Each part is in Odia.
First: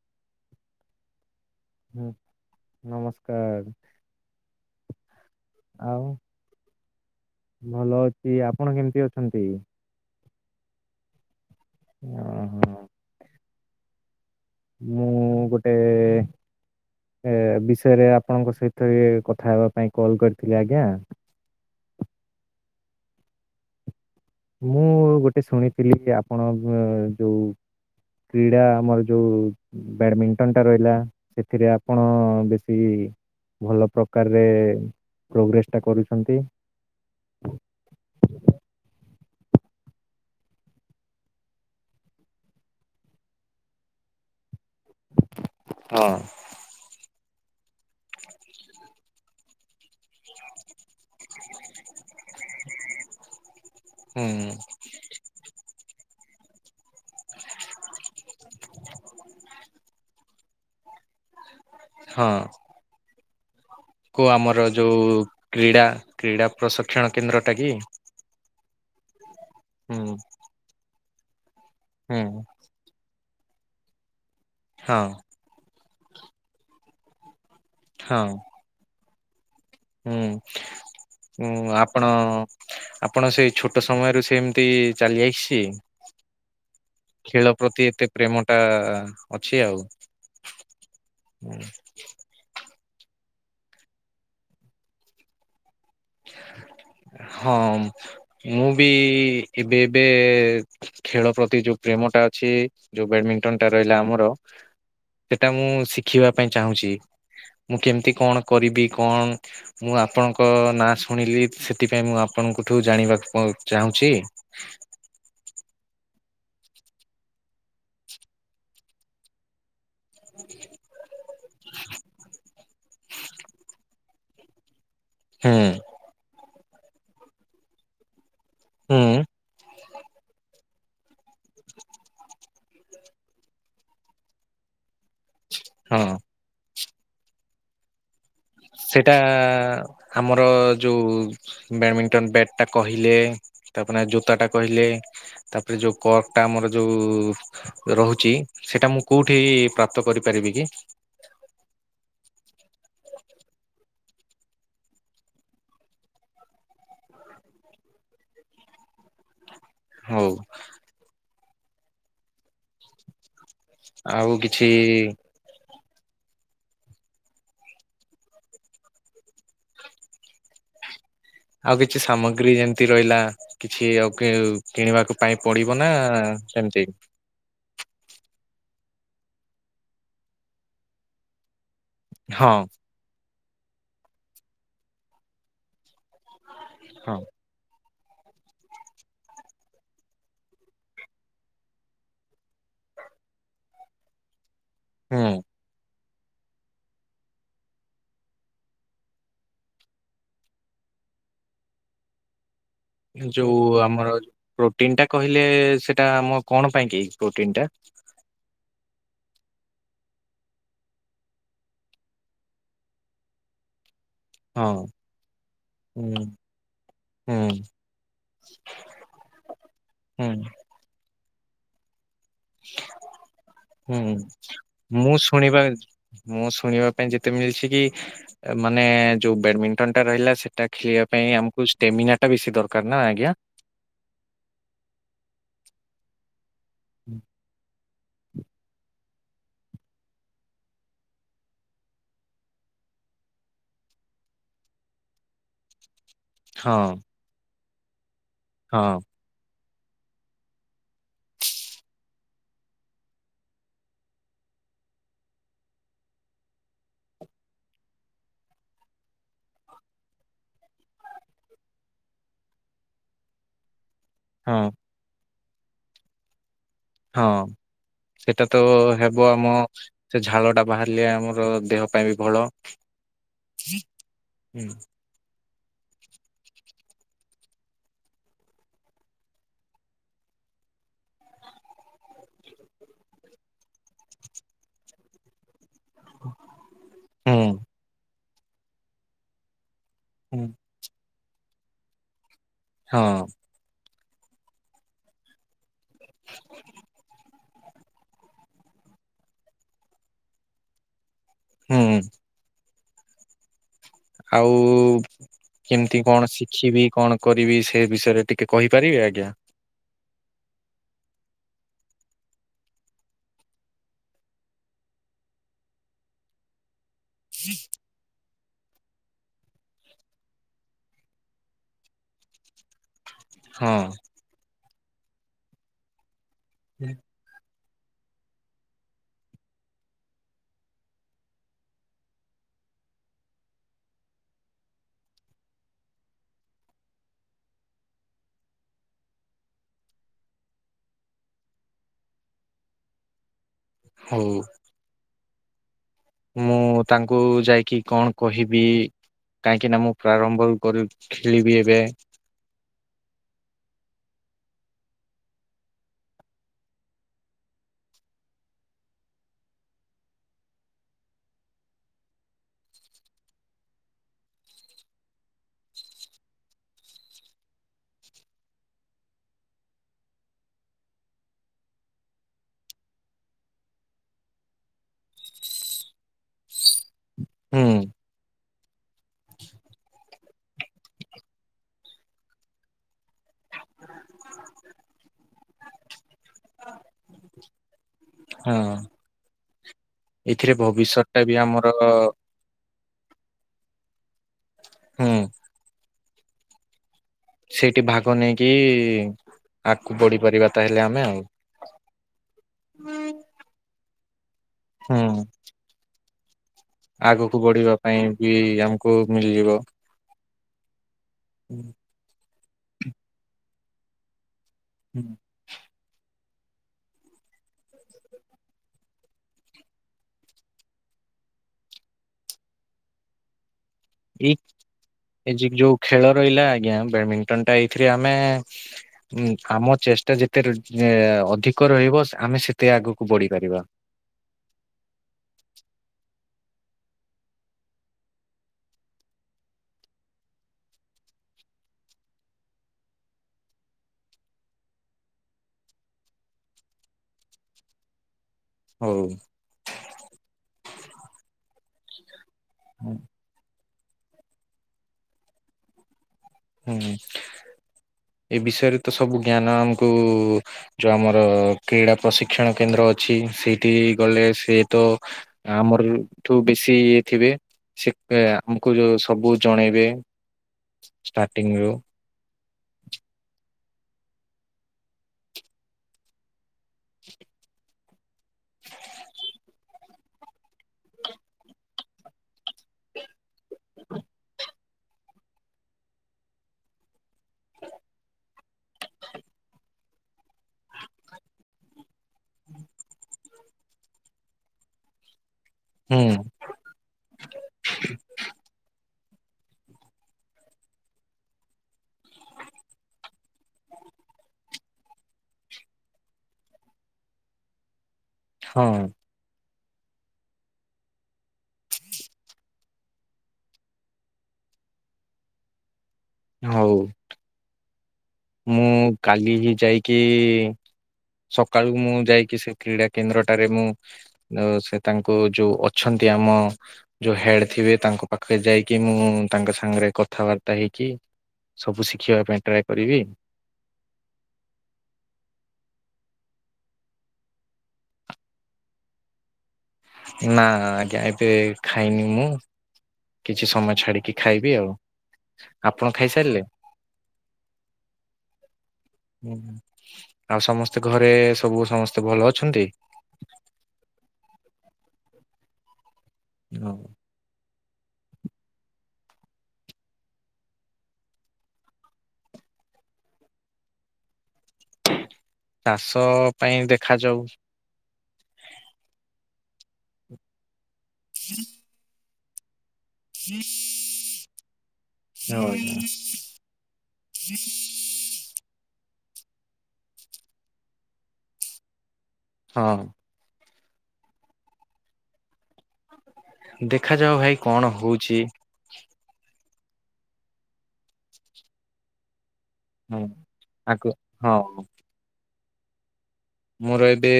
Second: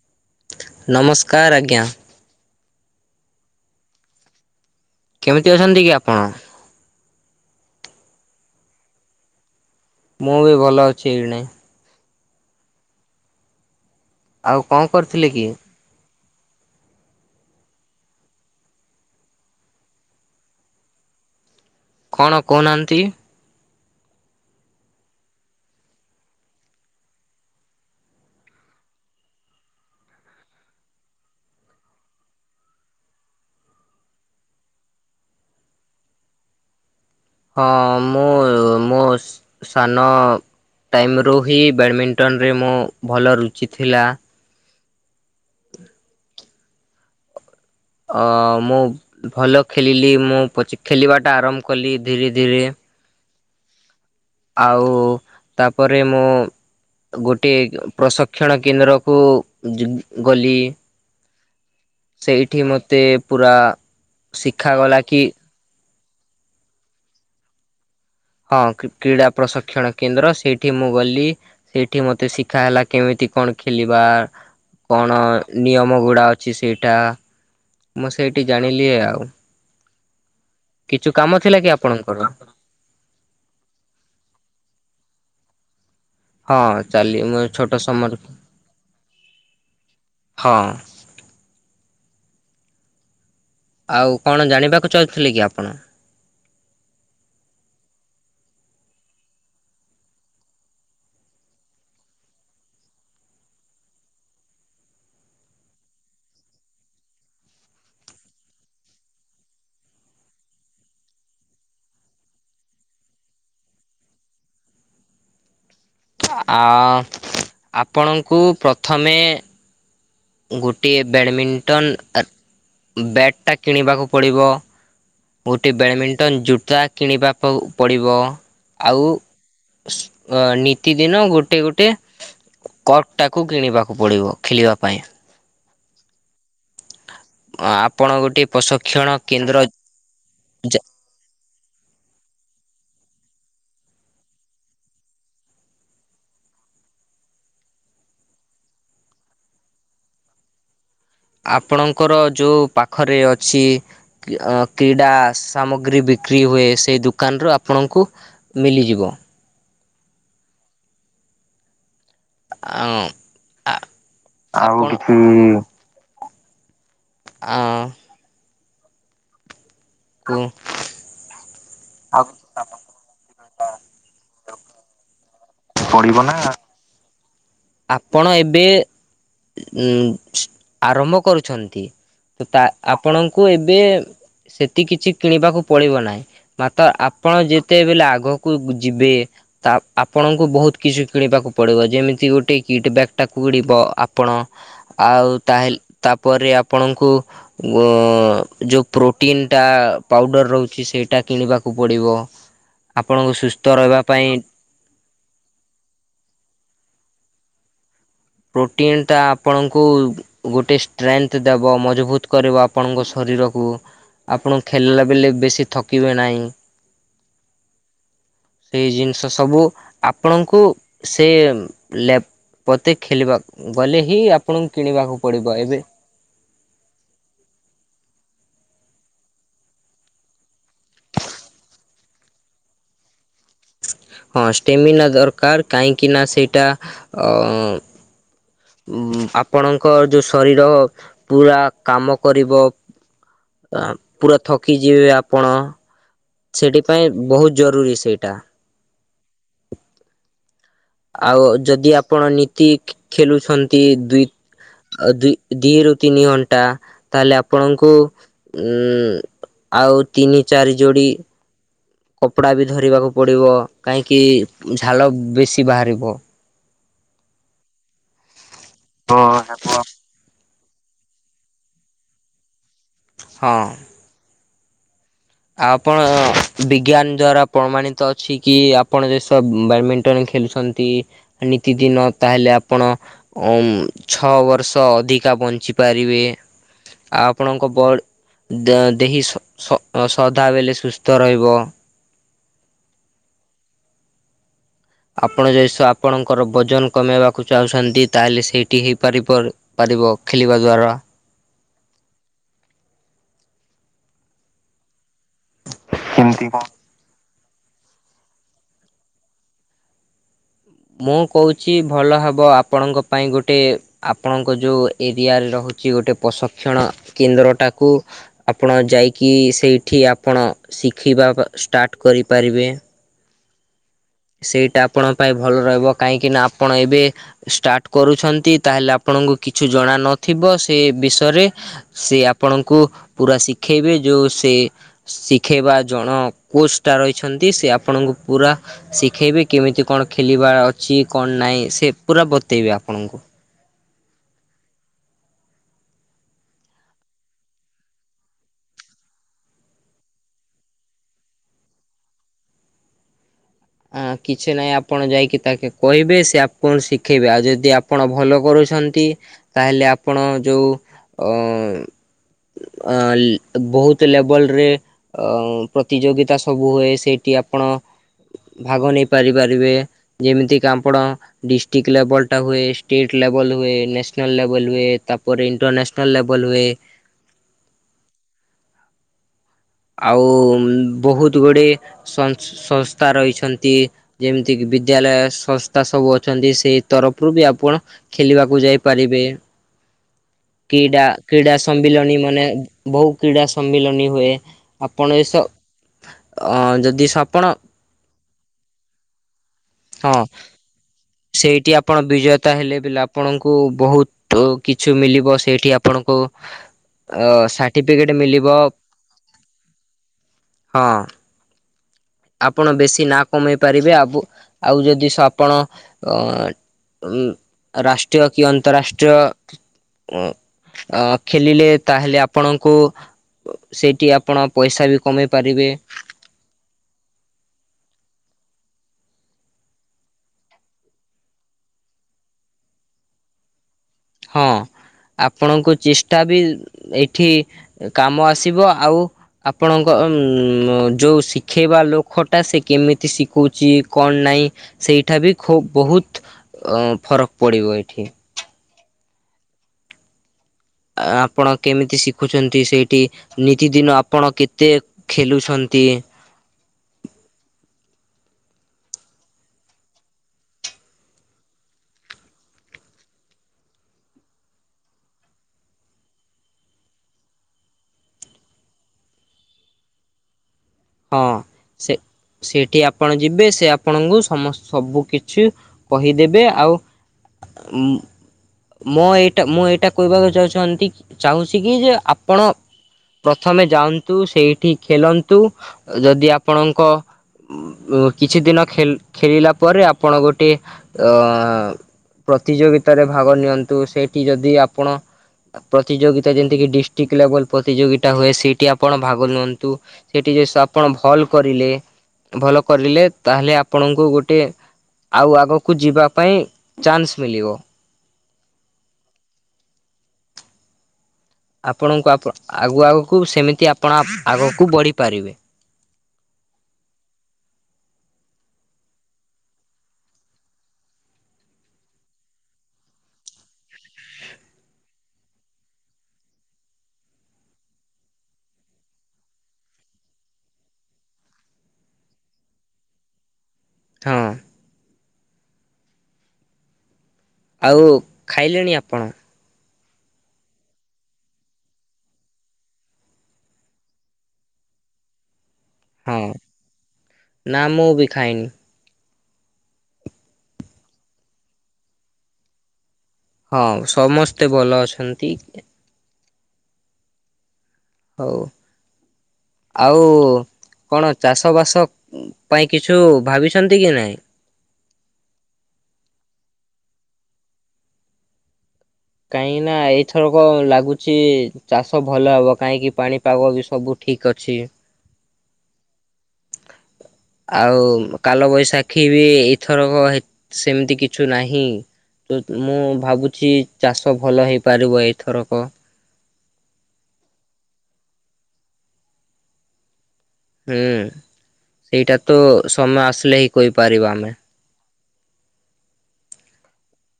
[inaudible] ନମସ୍ କାର ଆଜ୍ଞା। ହୁଁ ନମସ୍କାର। କେମିତି ଅଛନ୍ତି କି ଆଉ ଆପଣ? ଭଲ ଅଛି ଆପଣ କେମିତି ଅଛନ୍ତି? ମୁଁ ବି ଭଲ ଅଛି ଏଇଣେ। ଓ ହୋ। ଆଉ କଣ କରିଥିଲେ କି? ଗୋଟେ ଏ ବିଷୟରେ ଆପଣଙ୍କ ସହିତ କଥା ହେବା ପାଇଁ କଲ କରିଥିଲି ଆଜ୍ଞା କଣ କହୁନାହାନ୍ତି ମୁଁ ଗୋଟେ ଶୁଣିଥିଲି ଆପଣ ଯେଉଁ କ୍ରୀଡ଼ା ଆମର ଯେଉ ବ୍ୟାଡ଼ମିଣ୍ଟନଟା ରହିଲା ସେଥିରେ ଆପଣ ବେଶୀ ଭଲ ପ୍ରକାରରେ ପ୍ରୋଗ୍ରେସଟା କରୁଛନ୍ତି ହଁ ମୁଁ ମୋ ସାନ ଟାଇମ୍ରୁ ହିଁ ବ୍ୟାଡ଼ମିଣ୍ଟନରେ ମୁଁ ଭଲ ରୁଚି ଥିଲା ହଁ ଅ ମୁଁ ଭଲ ଖେଳିଲି ମୁଁ ପ ଖେଳିବାଟା ଆରମ୍ଭ କଲି ଧୀରେ ଧୀରେ ହୁଁ ଆଉ ତାପରେ ହୁଁ ଗୋଟିଏ ପ୍ରସକ୍ଷଣ କେନ୍ଦ୍ର କୁ ଗଲି ସେଇଠି ମତେ ପୁରା କୁ ଆମର ଶିଖାଗଲା ଯୋଉ କି କ୍ରୀଡ଼ା କ୍ରୀଡ଼ା ପ୍ରଶିକ୍ଷଣ କେନ୍ଦ୍ରଟା କି ହଁ କ୍ରୀଡ଼ା ପ୍ରଶିକ୍ଷଣ ହୁଁ କେନ୍ଦ୍ର ସେଇଠି ମୁଁ ବଲି ସେଇଠି ହୁଁ ମତେ ଶିଖା ହେଲା କେମିତି କଣ ଖେଳିବା ହଁ କଣ ନିୟମ ମଗୁଡ଼ା ଅଛି ସେଇଟା ମୁଁ ସେଇଠି ଜାଣିଲି ଆଉ କିଛୁ କାମ ଥିଲା କି ହୁଁଁ ଆପଣ ଆପଣଙ୍କର? ଆପଣ ସେଇ ଛୋଟ ସମୟରୁ ସେମତି ଚାଲି ଯାଇଛି। ହଁ ଚାଲି ମୁଁ ଖେଳ ଛୋଟ ପ୍ରତି ଏତେ ସମର ପ୍ରେମ ଟା ଅଛି ଆଉ। ହଁ ଆଉ କଣ ଜାଣିବାକୁ ଚାହୁଁଥିଲେ କି ଆପଣ। ହଁ ମୁଁ ବି ଏବେ ଏବେ ଖେଳ ପ୍ରତି ଯୋଉ ପ୍ରେମ ଟା ଅଛି। ଯୋଉ ବ୍ୟାଡ଼ମିଣ୍ଟନ ଟା ରହିଲା ଆମର ସେଟା ମୁଁ ଶିଖିବା ପାଇଁ ଚାହୁଁଛି। ମୁଁ କେମିତି କଣ କରିବି କଣ ମୁଁ ଆପଣଙ୍କ ନା- ଶୁଣିଲି ସେଥିପାଇଁ ମୁଁ ଆପଣଙ୍କଠୁ ଜାଣିବାକୁ ଚାହୁଁଛି। ଆ ଆପଣଙ୍କୁ ପ୍ରଥମେ। ଗୋଟିଏ ବ୍ୟାଡ଼ମିଣ୍ଟନ। ବ୍ୟାଟ୍ ଟା କିଣିବାକୁ ପଡ଼ିବ। ହୁଁ ଗୋଟେ ବ୍ୟାଡମିଣ୍ଟନ୍ ଜୁଟ୍। ତାହା କିଣିବା କୁ ପଡ଼ିବ। ହୁଁ ଆଉ। ନିତିଦିନ ଗୋଟେ ଗୋଟେ କ୍ରକ୍ ଟାକୁ କିଣିବାକୁ ପଡି଼ବ ଖେଳିବା ପାଇଁ। ହଁ। ଆପଣ ଗୋଟେ ପ୍ରଶିକ୍ଷଣ ସେଇଟା କେନ୍ଦ୍ର ଆମର ଯା ଯୋଉ ବ୍ୟାଡ଼ମିଣ୍ଟନ ବ୍ୟାଟ ଟା କହିଲେ ତାପରେ ଜୋତା ଟା କହିଲେ ତାପରେ ଯୋଉ କ୍ରକ୍ କଟା ଆମର ଯୋଉ ରହୁଛି ସେଇଟା ମୁଁ କୋଉଠି ପ୍ରାପ୍ତ କରିପାରିବି କି? ଆପଣଙ୍କର ଯେଉଁ ପାଖରେ ଅଛି କ୍ରୀଡ଼ା ସାମଗ୍ରୀ ବିକ୍ରି ହୁଏ। ସେହି ଦୋକାନରୁ ଆପଣଙ୍କୁ ମିଳିଯିବ। ହଉ। ଆ ଆ ଆଉ କିଛି ଆଁ। କୁଁ। ଆଉ କିଛି ସାମଗ୍ରୀ ଯେମିତି ରହିଲା କିଛି ଆଉ କିଣିବାକୁ ପାଇଁ ପଡି଼ବ ନା ସେମିତି ଆପଣ ଏବେ ଆରମ୍ଭ କରୁଛନ୍ତି। ହଁ ତା ଆପଣ କୁ ଏବେ ସେତିକି କିଛି କିଣିବାକୁ ପଡି଼ବ ନାହିଁ। ମାତ୍ର ହଁ ଆପଣ ଯେ କେତେବେଲେ ଆଗକୁ ଯିବେ ତା ଆପଣ। ବହୁତ କିଛି କିଣିବାକୁ ପଡ଼ିବ ଯେମିତି ଗୋଟେ କିଟ୍ ବ୍ୟାଗ୍ ଟାକୁ କିଣିବ ଆପଣ ଆଉ ହୁଁ ତାହେଲେ ତାପରେ ଆପଣଙ୍କୁ ଯେଉଁ ପ୍ରୋଟିନ୍ ଟା ପାଉଡ଼ର ରହୁଛି ସେଇଟା କିଣିବାକୁ ପଡ଼ିବ। ଆପଣଙ୍କୁ ଯୋଉ ସୁସ୍ଥ ରହିବା ଆମର ପାଇଁ ପ୍ରୋଟିନ ଟା କହି ଲେ ସେଟା ଆମ କଣ ପାଇଁ ପ୍ରୋଟିନ ଟା। ପ୍ରୋଟିନ୍ ଟା ଆପଣଙ୍କୁ ଗୋଟେ ଷ୍ଟ୍ରେନ୍ଥ ଦେବ ମଜବୁତ୍ କରିବ ଆପଣଙ୍କ ଶରୀରକୁ। ଆପଣ ହଁ ଖେଲିଲା ବେଳେ ବେଶୀ ଥକିବେ ହୁଁ ନାହିଁ। ହୁଁ। ସେଇ ଜିନିଷ ସବୁ ହୁଁ ଆପଣଙ୍କୁ ସ୍ ତେ ଲେପ୍ ହୁଁ ଆପଣଙ୍କୁ ମୁଁ କିଣିବାକୁ ପଡ଼ିବ ଶୁଣିବା ଏବେ ମୁଁ ଶୁଣିବା ପାଇଁ ଯେତେ ମିଳିଛି କି? ମାନେ ଯୋଉ ବ୍ୟାଡମିଣ୍ଟନ ଟା ରହିଲା ସେଟା ଖେଳିବା ପାଇଁ ଆମକୁ ଷ୍ଟେମିନା ଟା ବେଶୀ ଦରକାର ନା ଆଜ୍ଞା। ହଁ ଷ୍ଟେମିନା ଦରକାର କାହିଁକି ନା ସେ ଟା ଅ ଉମ ଆପଣଙ୍କ ଯୋଉ ଶରୀର ପୁରା କାମ କରିବ। ପୁରା ଥକିଯିବେ ଆପଣ। ସେଠି ହଁ ପାଇଁ ବହୁତ ଜରୁରୀ ସେଇଟା। ହଁ ଆଉ ଯଦି ଆପଣ ନିତି ଖେଲୁଛନ୍ତି ଦୁଇ ଦୁଇ ଦିଇରୁ ତିନି ଘଣ୍ଟା ତାହେଲେ ଆପଣଙ୍କୁ ଉଁ ଆଉ ତିନି ଚାରି ଯୋଡି କପଡ଼ା ବି ଧରିବାକୁ ପଡିବ। କାହିଁକି ହଁ ଝାଳ ବେଶୀ କି ବାହାରିବ ହଁ ସେ ସେଟା ତ ହେବ ଆମ ସେ ଝାଳଟା ବାହାରିଲେ ଆମର ଦେହ ପାଇଁ ବି ଭଲ। ହଁ ଅଁ। ହୁଁ। ଆପଣ ବିଜ୍ଞାନ ଦ୍ଵାରା ପ୍ରମାଣିତ ଅଛି କି ଆପଣ ଯେ ସବ ବ୍ୟାଡମିଣ୍ଟନ ଖେଳୁଛନ୍ତି। ନିତିଦିନ ତାହେଲେ ଆପଣ ଉମ୍ ଛଅ ବର୍ଷ ଅଧିକା ବଞ୍ଚି ପାରିବେ ଆଉ ହୁଁ ଆପଣଙ୍କ ବଡ଼ ଦ ଦେହି ସ ସ ହୁଁ, ସଦା ବେଲେ ସୁସ୍ଥ ସୁସ୍ଥ ରଇବ। ହଁ। ଆପଣ ଯଦିସେ ଆପଣଙ୍କର ବଜନ କମାଇବାକୁ ଚାହୁଁଛନ୍ତି ତାହେଲେ ସେଇଠି ହି ପାରିବ ପାରିବ ଖେଳିବା ଦ୍ୱାରା। ହୁଁ। ଆଉ-ଉ-ଉ-ଉ କେମନ୍ତି କଣ ଶିଖିବି, କଣ କରିବି ସେ ବିଷୟରେ ଟିକେ କହିପାରିବେ ଆଜ୍ଞା! ମୁଁ କହୁଛି ଭଲ ହେବ ଆପଣଙ୍କ ପାଇଁ ଗୋଟେ ଆପଣଙ୍କ ଯୋଉ ଏରିଆରେ ରହୁଛି ଗୋଟେ ପ୍ରଶକ୍ଷଣ କେନ୍ଦ୍ରଟାକୁ ଆପଣ ଯାଇକି ସେଇଠି ଆପଣ ଶିଖିବା ଅ ଷ୍ଟାର୍ଟ କରିପାରିବେ। ହଁ। ସେଇଟା ଆପଣ ପାଇଁ ଭଲ ରହିବ। କାହିଁକି ନା ଆପଣ ଏବେ ଷ୍ଟାର୍ଟ କରୁଛନ୍ତି ତାହେଲେ ଆପଣଙ୍କୁ କିଛି ଜଣା ନଥିବ। ସେ ବିଷୟରେ ସେ ଆପଣଙ୍କୁ ପୁରା ଶିଖେଇବେ ଯୋଉ ସେ ଶିଖେଇବା ଜଣ କୋଚ ଟା ରହିଛନ୍ତି ସେ ଆପଣଙ୍କୁ ପୁରା ଶିଖେଇବି କେମିତି କଣ ଖେଲିବାର ଅଛି କଣ ନାଇଁ ସେ ପୁରା ବତେଇବେ ଆପଣଙ୍କୁ। ହଉଁ। ମୁଁ ତାଙ୍କୁ ଯାଇକି କଣ କହିବି-ଇ-ଇ କାହିଁକି ନା ମୁଁ ପ୍ରାରମ୍ଭରୁ କରୁ ଖେଳିବି ଏବେ। କିଛି ନାହିଁ ଆପଣ ଯାଇକି ତାକେ କହିବେ ସେ ଆପଣକୁ ଶିଖେଇବେ ଆଉ ଯଦି ଆପଣ ଭଲ କରୁଛନ୍ତି ତାହେଲେ ଆପଣ ଯୋଉ ଅ-ଅ-ଅ ଆ ଲେ ବହୁତ ଲେବଲ୍‌ରେ ଅ ପ୍ରତିଯୋଗିତା ସବୁ ହୁଏ ସେଇଠି ଆପଣ ଭାଗ ନେଇ ପାରିପାରିବେ ଯେମିତିକା ଆପଣ ଡିଷ୍ଟ୍ରିକ୍ ଲେବଲ୍‌ଟା ହୁଏ, ଷ୍ଟେଟ୍ ଲେବଲ୍ ହୁଏ, ନ୍ୟାସନାଲ୍ ଲେଵଲ୍ ହୁଏ, ତାପରେ ଇଣ୍ଟରନ୍ୟାସନାଲ୍ ଲେଵଲ୍ ହୁଏ। ହୁଁ। ଆଉ-ଉ-ଉ-ଉ ବହୁତ୍ ଗୁଡ଼ିଏ ସଂସ୍‌ ସଂସ୍ଥା ରହିଛନ୍ତି। ଯେମିତି କିି ବିଦ୍ୟାଳୟ ସଂସ୍ ତା ସବୁ ଅଛନ୍ତି ସେଇ ତରଫରୁ ବି ଆପଣ ହଁ ଖେଲିବାକୁ ଯାଇପାରିବେ ଏଥିରେ ଭବିଷ୍ୟତ କୀଡ଼ା ଟା ବି କ୍ରୀଡ଼ା ଆମର ସମ୍ମିଲନୀ ମାନେ ବହୁ କ୍ରୀଡ଼ା ସ ସମ୍ମିଳନୀ ହୁଏ। ହୁଁ ଆପଣ ଏସ ଅ ଯଦି ସବ ସେଇଠି ଭାଗ ନେଇକି ଆଗକୁ ହଁ ବଢି ପାରିବା ତାହେଲେ ଆମେ ଆଉ ସେଇଠି ଆପଣ ବିଜେତା ହେଲେ ବି ପିଲା ଆପଣଙ୍କୁ ବହୁତ ତ କିଛି ହୁଁ ମିଲିବ ସେଇଠି ଆପଣଙ୍କୁ ଅ ଆଗକୁ ବଢ଼ିବା ପାଇଁ ସାର୍ଟିଫିକେଟ ବି ମିଳିବ ଆମକୁ ମିଲିବ। ହଁ। ଆପଣ ବେଶୀ ନା କମେଇ ପାରିବେ ଆବୁ ଆଉ ଯଦିସ ଆପଣ ଅ ଅମ୍‌ ରାଷ୍ଟ୍ରୀୟ କି ଅନ୍ତରାଷ୍ଟ୍ରୀୟ ଅ ଅ ଖେଲିଲେ ତାହେଲେ ଆପଣଙ୍କୁ ସେଇଠି ଆପଣ ପଇସା ବି କମେଇ ଏଇ ଏ ପାରିବେ ଯୋଉ ଖେଳ ରହିଲା ଆଜ୍ଞା ବେଡ୍‌ମିଣ୍ଟନ ଟା ଏଇଥିରେ ଆମେ ଉ ଆମ ଚେଷ୍ଟା ଯେତେ ଏ ଅଧିକ ରହିବ ସ ଆମେ ସେତେ ଆଗକୁ ବଢି ପାରିବା। ହଁ ଆପଣଙ୍କ ଚେଷ୍ଟା ବି ଏଇଠି କାମ ଆସିବ ଆଉ ଆପଣଙ୍କ ଉମ୍ ଯଉ ଶିଖେଇବା ଲୋକଟା ସେ କେମିତି ଶିଖଉଛି କଣ ନାହିଁ ସେଇଠା ବି ଖୁବ୍ ବହୁତ ଅ ଫରକ୍ ପଡ଼ିବ ଏଇଠି। ହଉ। [unintelligible] ଆପଣ କେମିତି ଶି ଶିଖୁଛନ୍ତି ସେଇଠି ନି ନିତିଦିନ ଆପଣ କେତେ ଖେଲୁଛନ୍ତି? ହୁଁ ଏ ବିଷୟରେ ତ ସବୁ ଜ୍ଞାନ ଆମକୁ ଯୋଉ ଆମର କ୍ରୀଡ଼ା ପ୍ରଶିକ୍ଷଣ କେନ୍ଦ୍ର ଅଛି ସେଇଠି ଗଲେ ସେ ତ ଆମରଲୁଠୁ ବେଶୀ ଇଏ ଥିବେ ସେ ଆମକୁ ଯଉ ସବୁ ଜଣେଇବେ ଷ୍ଟାଟିଙ୍ଗ୍ ରୁ ସେଠି ଆପଣ ଯିବେ ସେ ଆପଣଙ୍କୁ ସମ ସବୁ କିଛି କହିଦେବେ ଆଉ ଆ ଉଁ ମଁ ଏଇଟା ମୁଁ ଏଇ ଏଟା କହିବାକୁ ଚାହୁଛନ୍ତି ଚାହୁଁଛି କି ଯେ ଆପଣ? ପ୍ରଥମେ ଯାଆନ୍ତୁ ସେଇ ଏଠିକି ଖେଳନ୍ତୁ [unintelligible] ଯଦି ଆପଣଙ୍କ କିଛି ଦିନ ଖେଳିଲା ପରେ ଆପଣ ଗୋଟେ ଅ ପ୍ରତିଯୋଗିତାରେ ଭାଗ ନିଅନ୍ତୁ ସେଇଠି ଯଦି ଆପଣ ହୁଁ ପ୍ରତିଯୋଗତା ଯେନ୍ତିକି ଡିଷ୍ଟ୍ରିକ୍ଟ ଲେଭଲ ପ୍ରତିଯୋଗିତା ହୋଇ ସେଇଟି ଆପଣ ଭାଗ ନିଅନ୍ତୁ ସେଇଠି ଯେଉଁ ସ ଆପଣ ଭଲ୍ କରିଲେ ଭଲ କରିଲେ ତାହେଲେ ଆପଣଙ୍କୁ ଗୋଟେ ଆଉ ଆଗକୁ ଯିବା ପାଇଁ ଚାନ୍ସ ମିଳିବ। ହଁ ଆପଣଙ୍କୁ ଆଗୁ ଆଗକୁ ସେମିତି ଆପଣ ଆଗକୁ ବଢିପାରିବେ। ହଉ ମୁଁ କାଲି ହିଁ ଯାଇକି ସକାଳୁ ମୁଁ ଯାଇକି ସେ କ୍ରୀଡ଼ା କେନ୍ଦ୍ରଟାରେ ମୁଁ ସେ ତାଙ୍କୁ ଯୋଉ ଅଛନ୍ତି ଆମ ଯୋଉ ହେଡ ଥିବେ ତାଙ୍କ ପାଖରେ ଯାଇକି ମୁଁ ତାଙ୍କ ସାଙ୍ଗରେ କଥାବାର୍ତ୍ତା ହେଇକି ସବୁ ଶିଖିବା ପାଇଁ ଟ୍ରାଏ କରିବି। ହଁ ଆଉ ଖାଇଲେଣି ଆପଣ? ନା ଆଜ୍ଞା ଏବେ ଖାଇନି ମୁଁ କିଛି ସମୟ ଛାଡିକି ଖାଇବି ଆଉ ଆପଣ ହଁ ଖାଇସାରିଲେ? ନା ମୁଁ ବି ଖାଇନି। ହୁଁ ଆଉ ସମସ୍ତେ ଘରେ ସବୁ ସମସ୍ତେ ଭଲ ଅଛନ୍ତି। ହଁ ସମସ୍ତେ ଭଲ ଅଛନ୍ତି। ହଁ। ହଉ ଆଉ କଣ ଚାଷବାସ ପାଇଁ କିଛୁ ଭାବିଛନ୍ତି କି ନାଇଁ। ଚାଷ ପାଇଁ ଦେଖାଯାଉ। କାହିଁକି ନା ଏଇଥରକ ଲାଗୁ। ଗୁଚି ଚାଷ। ଭଲ ହେବ। କାହିଁକି ପାଣିପାଗ ବି ସବୁ ଠିକ ଅଛି। ଆଉ କାଲ। ବୈଶାଖୀ ବି ଏଇଥରକ ସେମିତି କିଛୁ ନାହିଁ। ତ ହଁ ମୁଁ ଭାବୁଛି। ଚାଷ ଭଲ ହେଇପାରିବ ଏଇଥରକ। ଦେଖାଯାଉ ଭାଇ କଣ ହଉଛି। ହୁଁ ସେଇଟା। ତ ସମୟ ହଁ ଆସିଲେ ହିଁ ଆଗ କହିପାରିବା ଆମେ। ହଁ ମୋର ଏବେ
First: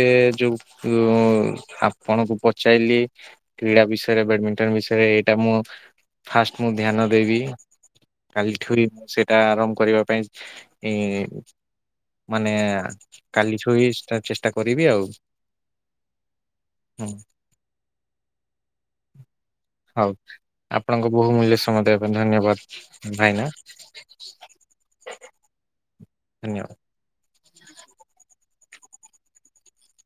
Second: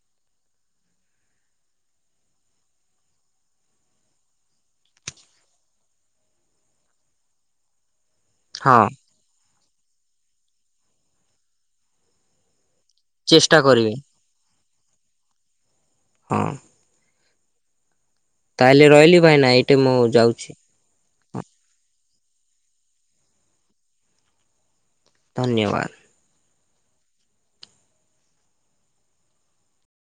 ଯୋଉ ଆପଣଙ୍କୁ ପଚାରଲିି କ୍ରୀଡା ବିଷୟରେ ବ୍ୟାଡମିଣ୍ଟନ ବିଷୟରେ ଏଇଟା ମୁଁ ଫାଷ୍ଟ ମୁଁ ଧ୍ୟାନ ଦେବି। ହଁ କାଲିଠୁଇ ସେଟା ଆରମ୍ଭ। କରିବା ପାଇଁ ଇଁ ମାନେ। ଚେଷ୍ଟା କାଲିଠୁ ହିଁ କରିବି। ଚେଷ୍ଟା କରିବି ଆଉ। ହଁ। ଉଁ। ତାହେଲେ ରହିଲି ଭାଇନା ଏଇଟେ ମୁଁ ହଉ ଯାଉଛି। ଆପଣଙ୍କ ବହୁମୂଲ୍ୟ ସମୟ ଦେବା ଧନ୍ୟବାଦ ଭାଇନା। ଧନ୍ୟବାଦ। ଧନ୍ୟବାଦ।